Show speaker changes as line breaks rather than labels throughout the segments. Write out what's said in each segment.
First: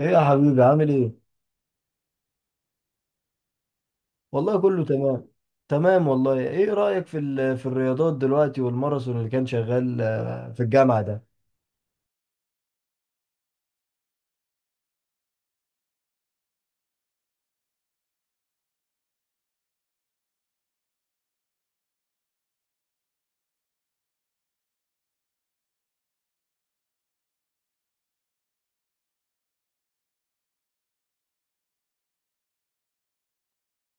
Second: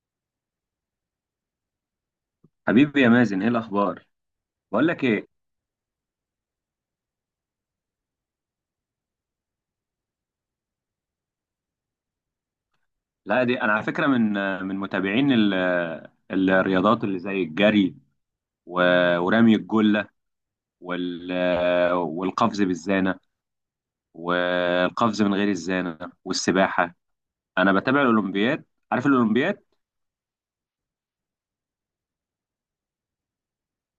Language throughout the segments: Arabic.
ايه يا حبيبي، عامل ايه؟
حبيبي يا مازن، ايه الاخبار؟
والله كله
بقول لك ايه.
تمام. تمام والله. ايه رأيك في الرياضات دلوقتي والماراثون اللي كان شغال، في الجامعة ده؟
لا دي انا على فكره من من متابعين ال- الرياضات اللي زي الجري ورمي الجله وال والقفز بالزانه والقفز من غير الزانه والسباحه. انا بتابع الاولمبياد، عارف الاولمبياد؟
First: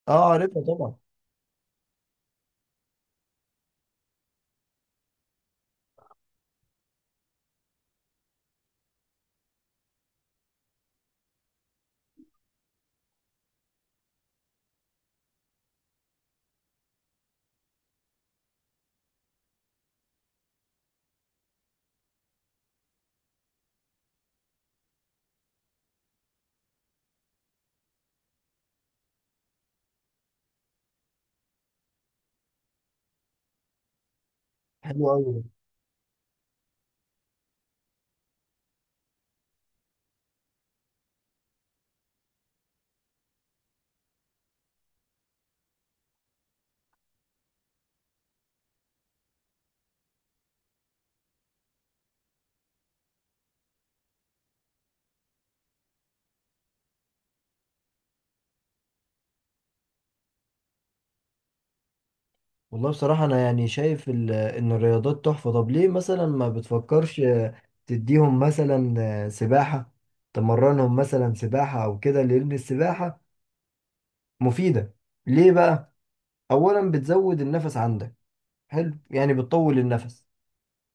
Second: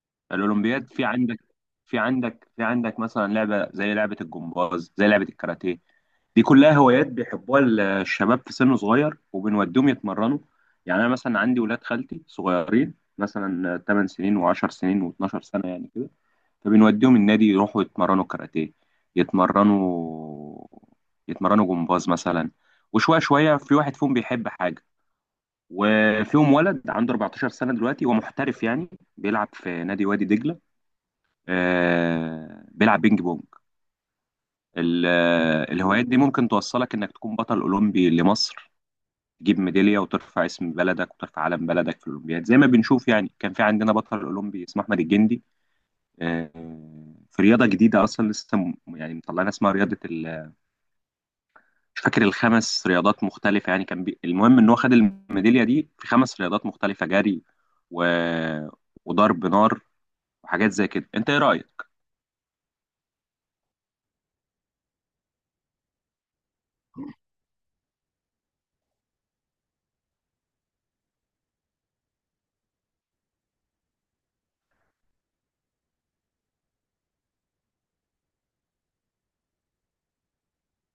اه، عارفها
الاولمبياد
طبعا.
في عندك، في عندك مثلا لعبه زي لعبه الجمباز، زي لعبه الكاراتيه. دي كلها هوايات بيحبوها الشباب في سن صغير، وبنوديهم يتمرنوا. يعني انا مثلا عندي ولاد خالتي صغيرين، مثلا 8 سنين و10 سنين و12 سنه يعني كده، فبنوديهم النادي يروحوا يتمرنوا كاراتيه، يتمرنوا يتمرنوا جمباز مثلا. وشويه شويه في واحد فيهم بيحب حاجه، وفيهم ولد عنده 14 سنه دلوقتي هو محترف يعني، بيلعب في نادي وادي دجله. بيلعب بينج بونج.
حلو قوي.
الهوايات دي ممكن توصلك انك تكون بطل اولمبي لمصر، تجيب ميداليه وترفع اسم بلدك وترفع علم بلدك في الاولمبياد، زي ما بنشوف. يعني كان في عندنا بطل اولمبي اسمه احمد الجندي. آه، في رياضه جديده اصلا، لسه يعني مطلعنا، اسمها رياضه مش فاكر، الخمس رياضات مختلفه. يعني كان المهم ان هو خد الميداليه دي في خمس رياضات مختلفه: جري و... وضرب نار وحاجات زي كده. انت ايه رايك؟
والله بصراحة انا يعني شايف ان الرياضات تحفة. طب ليه مثلا ما بتفكرش تديهم مثلا سباحة؟ تمرنهم مثلا سباحة او كده، لان السباحة مفيدة. ليه بقى؟ اولا بتزود النفس عندك، حلو يعني بتطول النفس.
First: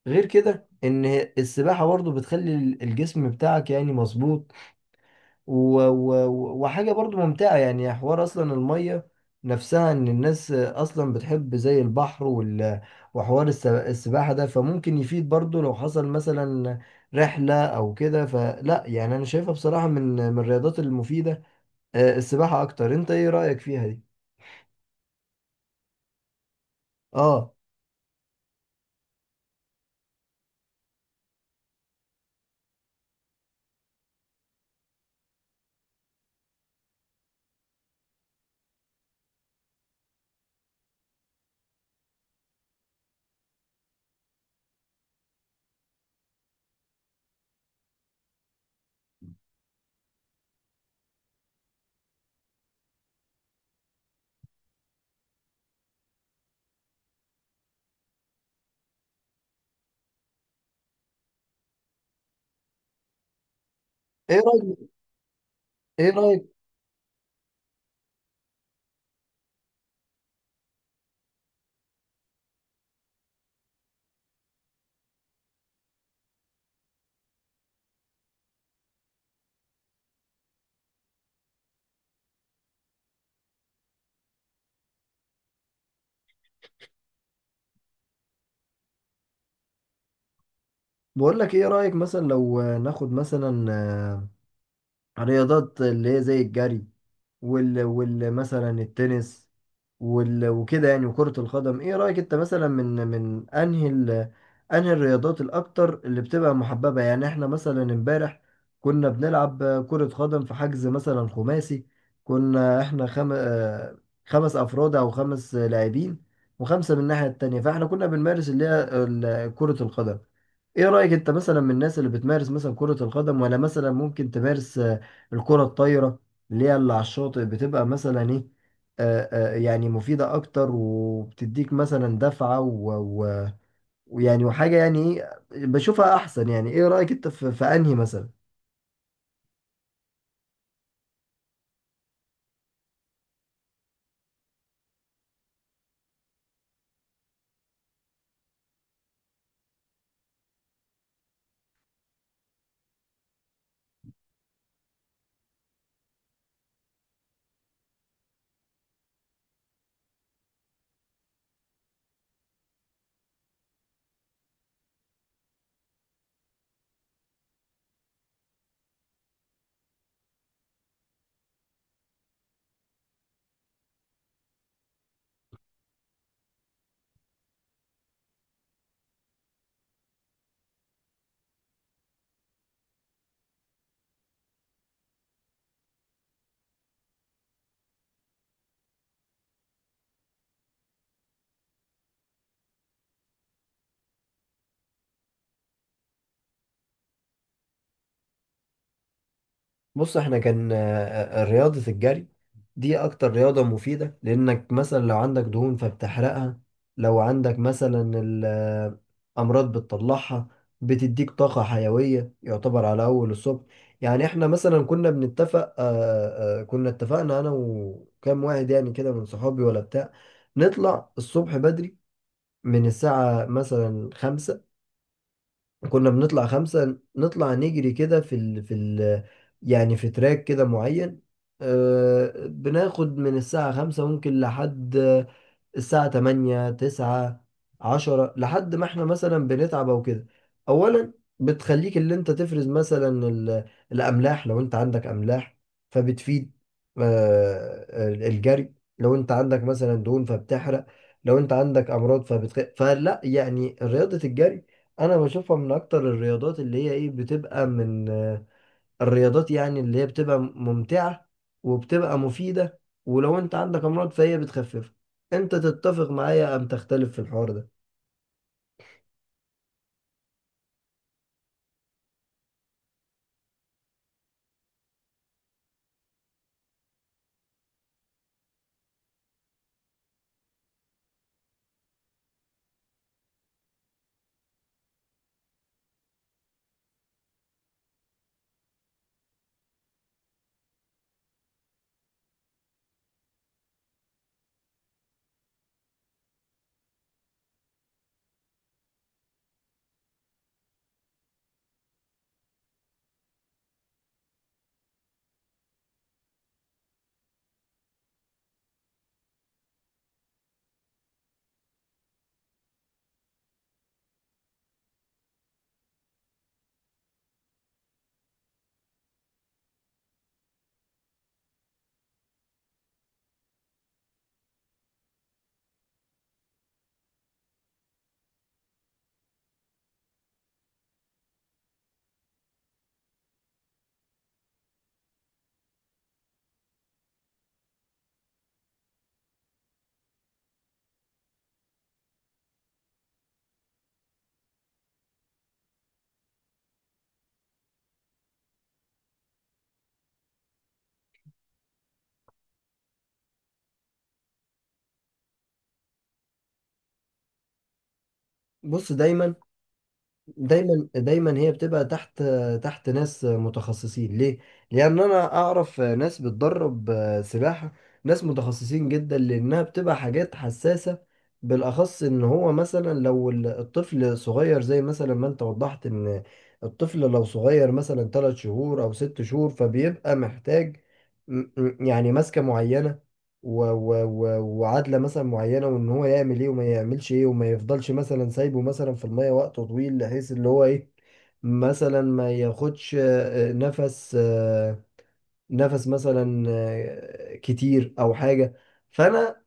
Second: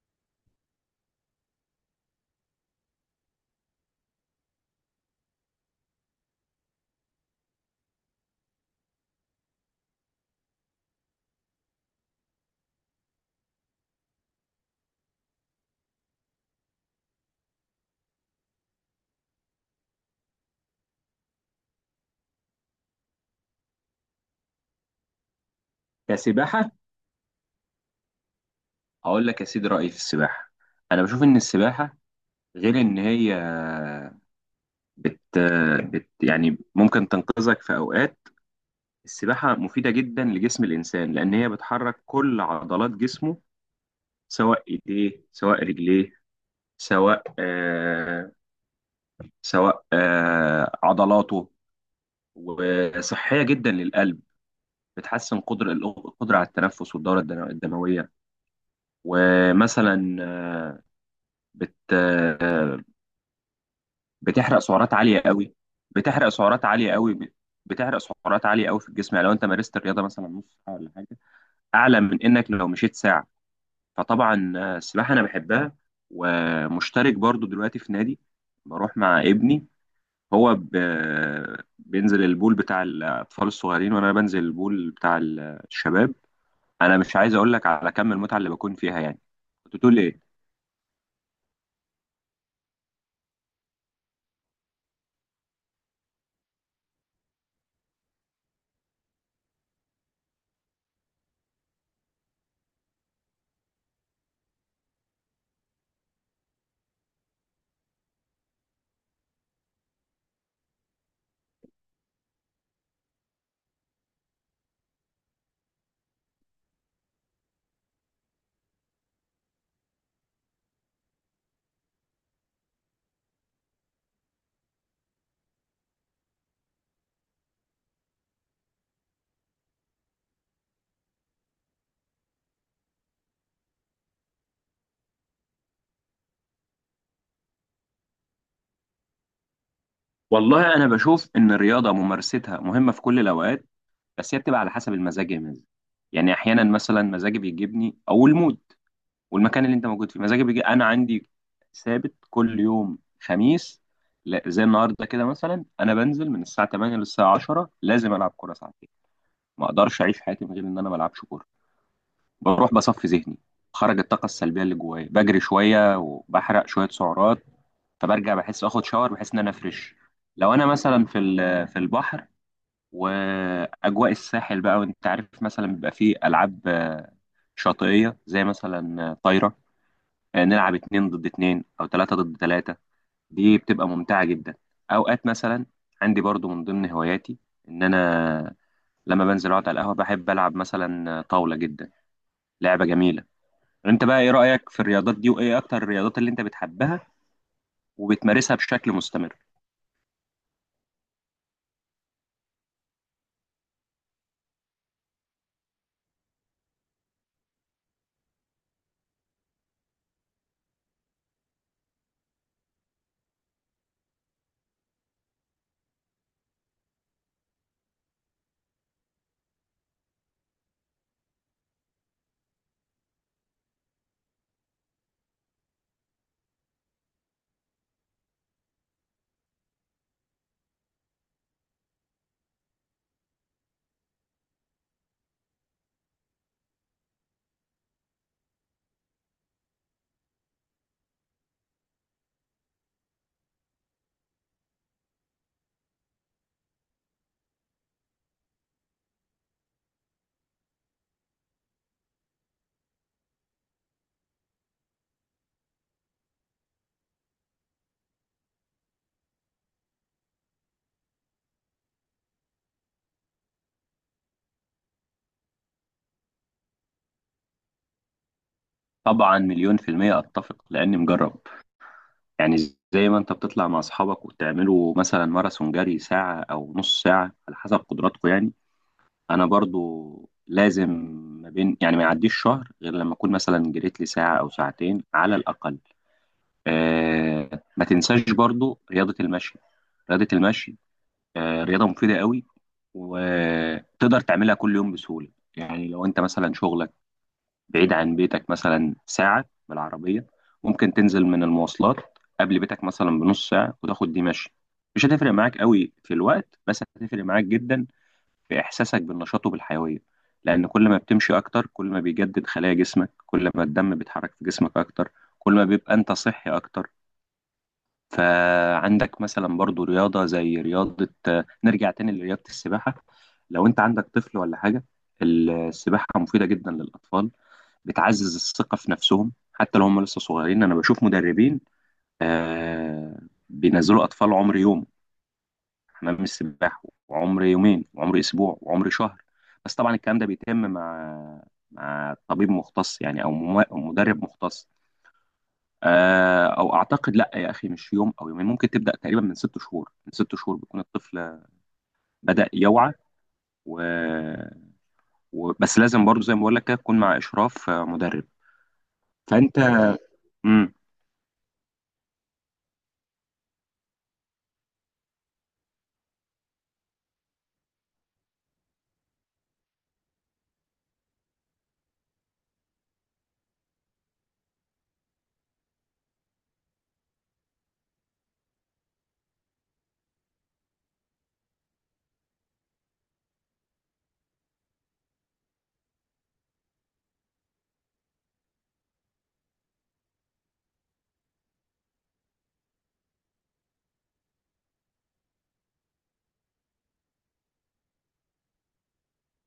غير كده ان السباحة برضو بتخلي الجسم بتاعك يعني مظبوط، و... و... وحاجة برضو ممتعة يعني. حوار اصلا المية نفسها، ان الناس اصلا بتحب زي البحر وحوار السباحة ده، فممكن يفيد برضو لو حصل مثلا رحلة او كده. فلا يعني انا شايفها بصراحة من الرياضات المفيدة، السباحة اكتر. انت ايه رأيك فيها دي؟
كسباحه؟
اه،
هقول لك يا سيدي رأيي في السباحة. أنا بشوف إن السباحة، غير إن هي بت... بت يعني ممكن تنقذك في أوقات، السباحة مفيدة جدا لجسم الإنسان لأن هي بتحرك كل عضلات جسمه، سواء إيديه سواء رجليه، سواء آه سواء عضلاته. وصحية جدا للقلب، بتحسن قدر القدرة على التنفس والدورة الدموية. ومثلا آه، بت آه،
ايه
بتحرق
رأيك؟
سعرات عاليه قوي.
ايه
بتحرق
رأيك؟
سعرات عاليه قوي ب- بتحرق سعرات عاليه قوي في الجسم. يعني لو انت مارست الرياضه مثلا نص ساعه ولا حاجه، اعلى من انك لو مشيت ساعه. فطبعا السباحه انا بحبها، ومشترك برضو دلوقتي في نادي، بروح مع ابني. هو ب... بينزل البول بتاع الاطفال الصغيرين وانا بنزل البول بتاع الشباب. انا مش عايز اقول لك على كم المتعه اللي بكون فيها يعني. كنت تقول ايه؟
بقول لك، ايه رأيك مثلا لو ناخد مثلا رياضات اللي هي زي الجري وال, وال مثلا التنس وكده يعني، وكرة القدم. ايه رأيك انت مثلا من انهي انهي الرياضات الاكتر اللي بتبقى محببة؟ يعني احنا مثلا امبارح كنا بنلعب كرة قدم في حجز مثلا خماسي، كنا احنا خم... آه، خمس افراد او خمس لاعبين وخمسة من الناحية التانية، فاحنا كنا بنمارس اللي هي كرة القدم. ايه رأيك انت مثلا، من الناس اللي بتمارس مثلا كرة القدم؟ ولا مثلا ممكن تمارس الكرة الطايرة اللي هي اللي على الشاطئ، بتبقى مثلا ايه، يعني مفيدة أكتر وبتديك مثلا دفعة ويعني وحاجة، يعني إيه؟ بشوفها أحسن يعني. إيه رأيك أنت في في أنهي مثلا؟
والله انا بشوف ان الرياضه ممارستها مهمه في كل الاوقات، بس هي بتبقى على حسب المزاج يا مازن. يعني احيانا مثلا مزاجي بيجيبني، او المود والمكان اللي انت موجود فيه، مزاجي بيجي. انا عندي ثابت كل يوم خميس، لا زي النهارده كده مثلا، انا بنزل من الساعه 8 للساعه 10 لازم العب كوره ساعتين. ما اقدرش اعيش حياتي من غير ان انا ما العبش كوره. بروح بصفي ذهني، خرج الطاقه السلبيه اللي جوايا، بجري شويه وبحرق شويه سعرات، فبرجع بحس، اخد شاور بحس ان انا فريش. لو انا مثلا في في البحر واجواء الساحل بقى، وانت عارف مثلا بيبقى فيه العاب شاطئيه، زي مثلا طايره. نلعب اتنين ضد اتنين او تلاته ضد تلاته. دي بتبقى ممتعه جدا. اوقات مثلا عندي برضو من ضمن هواياتي ان انا لما بنزل اقعد على القهوه، بحب العب مثلا طاوله، جدا لعبه جميله. انت بقى ايه رايك في الرياضات دي، وايه اكتر الرياضات اللي انت بتحبها وبتمارسها بشكل مستمر؟
بص احنا كان رياضة الجري دي اكتر رياضة مفيدة، لانك مثلا لو عندك دهون فبتحرقها، لو عندك مثلا امراض بتطلعها، بتديك طاقة حيوية يعتبر على اول الصبح. يعني احنا مثلا كنا بنتفق، كنا اتفقنا انا وكام واحد يعني كده من صحابي ولا بتاع، نطلع الصبح بدري من الساعة مثلا خمسة. كنا بنطلع خمسة، نطلع نجري كده في يعني في تراك كده معين. بناخد من الساعة خمسة ممكن لحد الساعة 8 9 10، لحد ما احنا مثلا بنتعب او كده. اولا بتخليك اللي انت تفرز مثلا الاملاح لو انت عندك املاح، فبتفيد آه، الجري. لو انت عندك مثلا دهون فبتحرق، لو انت عندك امراض فلا يعني، رياضة الجري انا بشوفها من اكتر الرياضات اللي هي ايه، بتبقى من الرياضات يعني اللي هي بتبقى ممتعة وبتبقى مفيدة، ولو انت عندك امراض فهي بتخففها. انت تتفق معايا ام تختلف في الحوار ده؟
طبعا مليون في المية اتفق، لاني مجرب. يعني زي ما انت بتطلع مع اصحابك وتعملوا مثلا ماراثون جري ساعة او نص ساعة على حسب قدراتكم، يعني انا برضو لازم، ما بين يعني ما يعديش شهر غير لما اكون مثلا جريت لي ساعة او ساعتين على الاقل. آه ما تنساش برضو رياضة المشي. رياضة المشي آه رياضة مفيدة قوي، وتقدر تعملها كل يوم بسهولة. يعني لو انت مثلا شغلك بعيد عن بيتك مثلا ساعة بالعربية، ممكن تنزل من المواصلات قبل بيتك مثلا بنص ساعة وتاخد دي مشي. مش هتفرق معاك قوي في الوقت، بس هتفرق معاك جدا في إحساسك بالنشاط وبالحيوية، لأن كل ما بتمشي أكتر كل ما بيجدد خلايا جسمك، كل ما الدم بيتحرك في جسمك أكتر كل ما بيبقى أنت صحي أكتر. فعندك مثلا برضو رياضة زي رياضة نرجع تاني لرياضة السباحة. لو انت عندك طفل ولا حاجة، السباحة مفيدة جدا للأطفال، بتعزز الثقة في نفسهم حتى لو هم لسه صغيرين. أنا بشوف مدربين آه بينزلوا أطفال عمر يوم حمام السباحة، وعمر يومين وعمر أسبوع وعمر شهر. بس طبعا الكلام ده بيتم مع طبيب مختص يعني، أو أو مدرب مختص. او اعتقد لا يا اخي، مش يوم او يومين، ممكن تبدا تقريبا من ست شهور. من ست شهور بيكون الطفل بدا يوعى، و... بس لازم برضو زي ما بقول لك كده تكون مع اشراف مدرب.
بص، دايما
فانت. مم.
دايما دايما هي بتبقى تحت ناس متخصصين. ليه؟ لأن أنا أعرف ناس بتدرب سباحة، ناس متخصصين جدا لأنها بتبقى حاجات حساسة، بالأخص إن هو مثلا لو الطفل صغير، زي مثلا ما أنت وضحت، إن الطفل لو صغير مثلا تلات شهور أو ست شهور فبيبقى محتاج يعني ماسكة معينة و و و وعادلة مثلا معينة، وان هو يعمل ايه وما يعملش ايه، وما يفضلش مثلا سايبه مثلا في المية وقت طويل، بحيث اللي هو ايه، مثلا ما ياخدش نفس، نفس مثلا كتير او حاجة. فانا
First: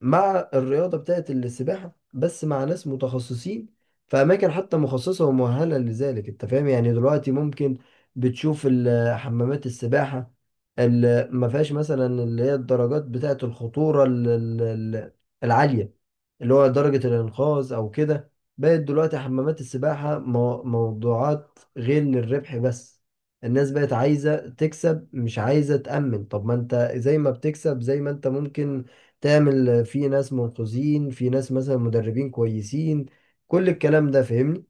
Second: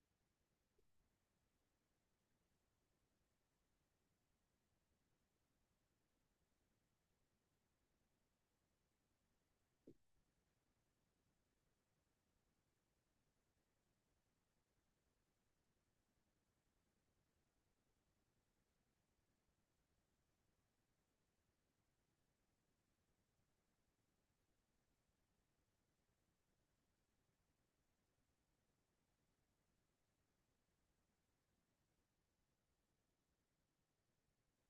مع الرياضة بتاعت السباحة، بس مع ناس متخصصين في أماكن حتى مخصصة ومؤهلة لذلك. أنت فاهم يعني؟ دلوقتي ممكن بتشوف حمامات السباحة اللي ما فيهاش مثلا اللي هي الدرجات بتاعت الخطورة العالية، اللي هو درجة الإنقاذ أو كده. بقت دلوقتي حمامات السباحة موضوعات غير للربح بس، الناس بقت عايزة تكسب مش عايزة تأمن. طب ما انت زي ما بتكسب، زي ما انت ممكن تعمل في ناس منقذين، في ناس مثلا مدربين كويسين. كل الكلام ده فاهمني؟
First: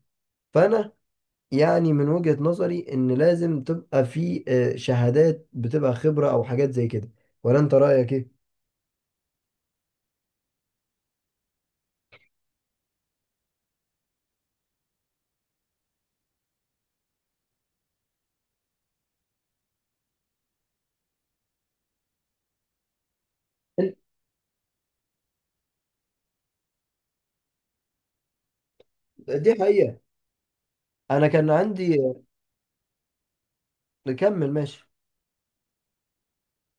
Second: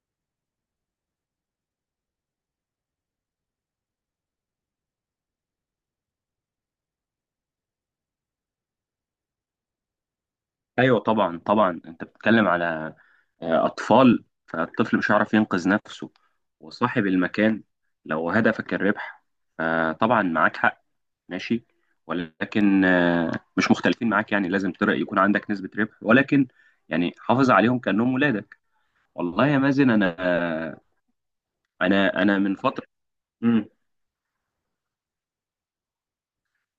فانا يعني من وجهة نظري، ان لازم تبقى في شهادات، بتبقى خبرة او حاجات زي كده. ولا انت رأيك ايه؟
ايوه طبعا، طبعا انت بتتكلم على اطفال، فالطفل مش هيعرف ينقذ نفسه، وصاحب المكان لو هدفك الربح فطبعا معاك حق، ماشي. ولكن مش
ال-
مختلفين معاك، يعني لازم يكون عندك نسبة ربح، ولكن يعني حافظ عليهم كأنهم ولادك. والله
دي
يا مازن
حقيقة.
انا،
انا كان عندي،
انا من فتره، امم
كمل ماشي.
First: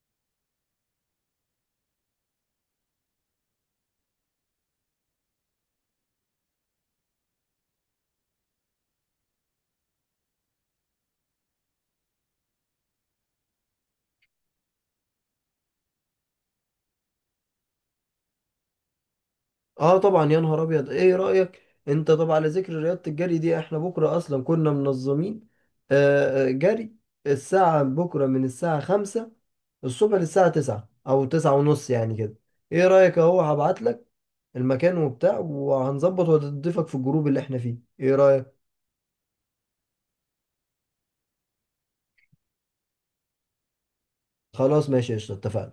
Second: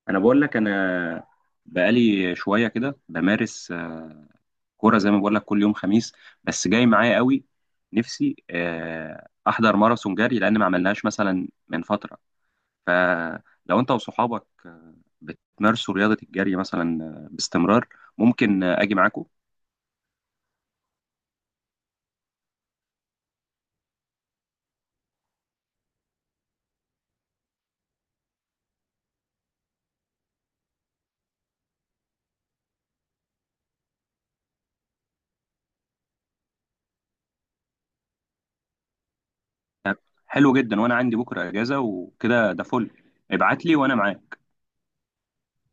انا بقول لك، انا بقالي شويه كده بمارس كوره زي ما بقول لك كل يوم خميس. بس جاي معايا قوي نفسي احضر ماراثون جري، لان ما عملناش مثلا من فتره. فلو انت وصحابك بتمارسوا رياضه الجري مثلا باستمرار، ممكن اجي معاكم.
اه طبعا، يا نهار ابيض، ايه رأيك؟ انت طبعا على ذكر رياضة الجري دي، احنا بكرة اصلا كنا منظمين جري الساعة. بكرة من الساعة خمسة الصبح للساعة تسعة او تسعة ونص يعني كده. ايه رأيك؟ اهو هبعت لك المكان وبتاع، وهنظبط وهتضيفك في الجروب اللي احنا فيه. ايه رأيك؟
حلو جدا، وانا عندي بكره اجازه وكده، ده فل. ابعت لي وانا معاك.
خلاص ماشي، قشطة، اتفقنا.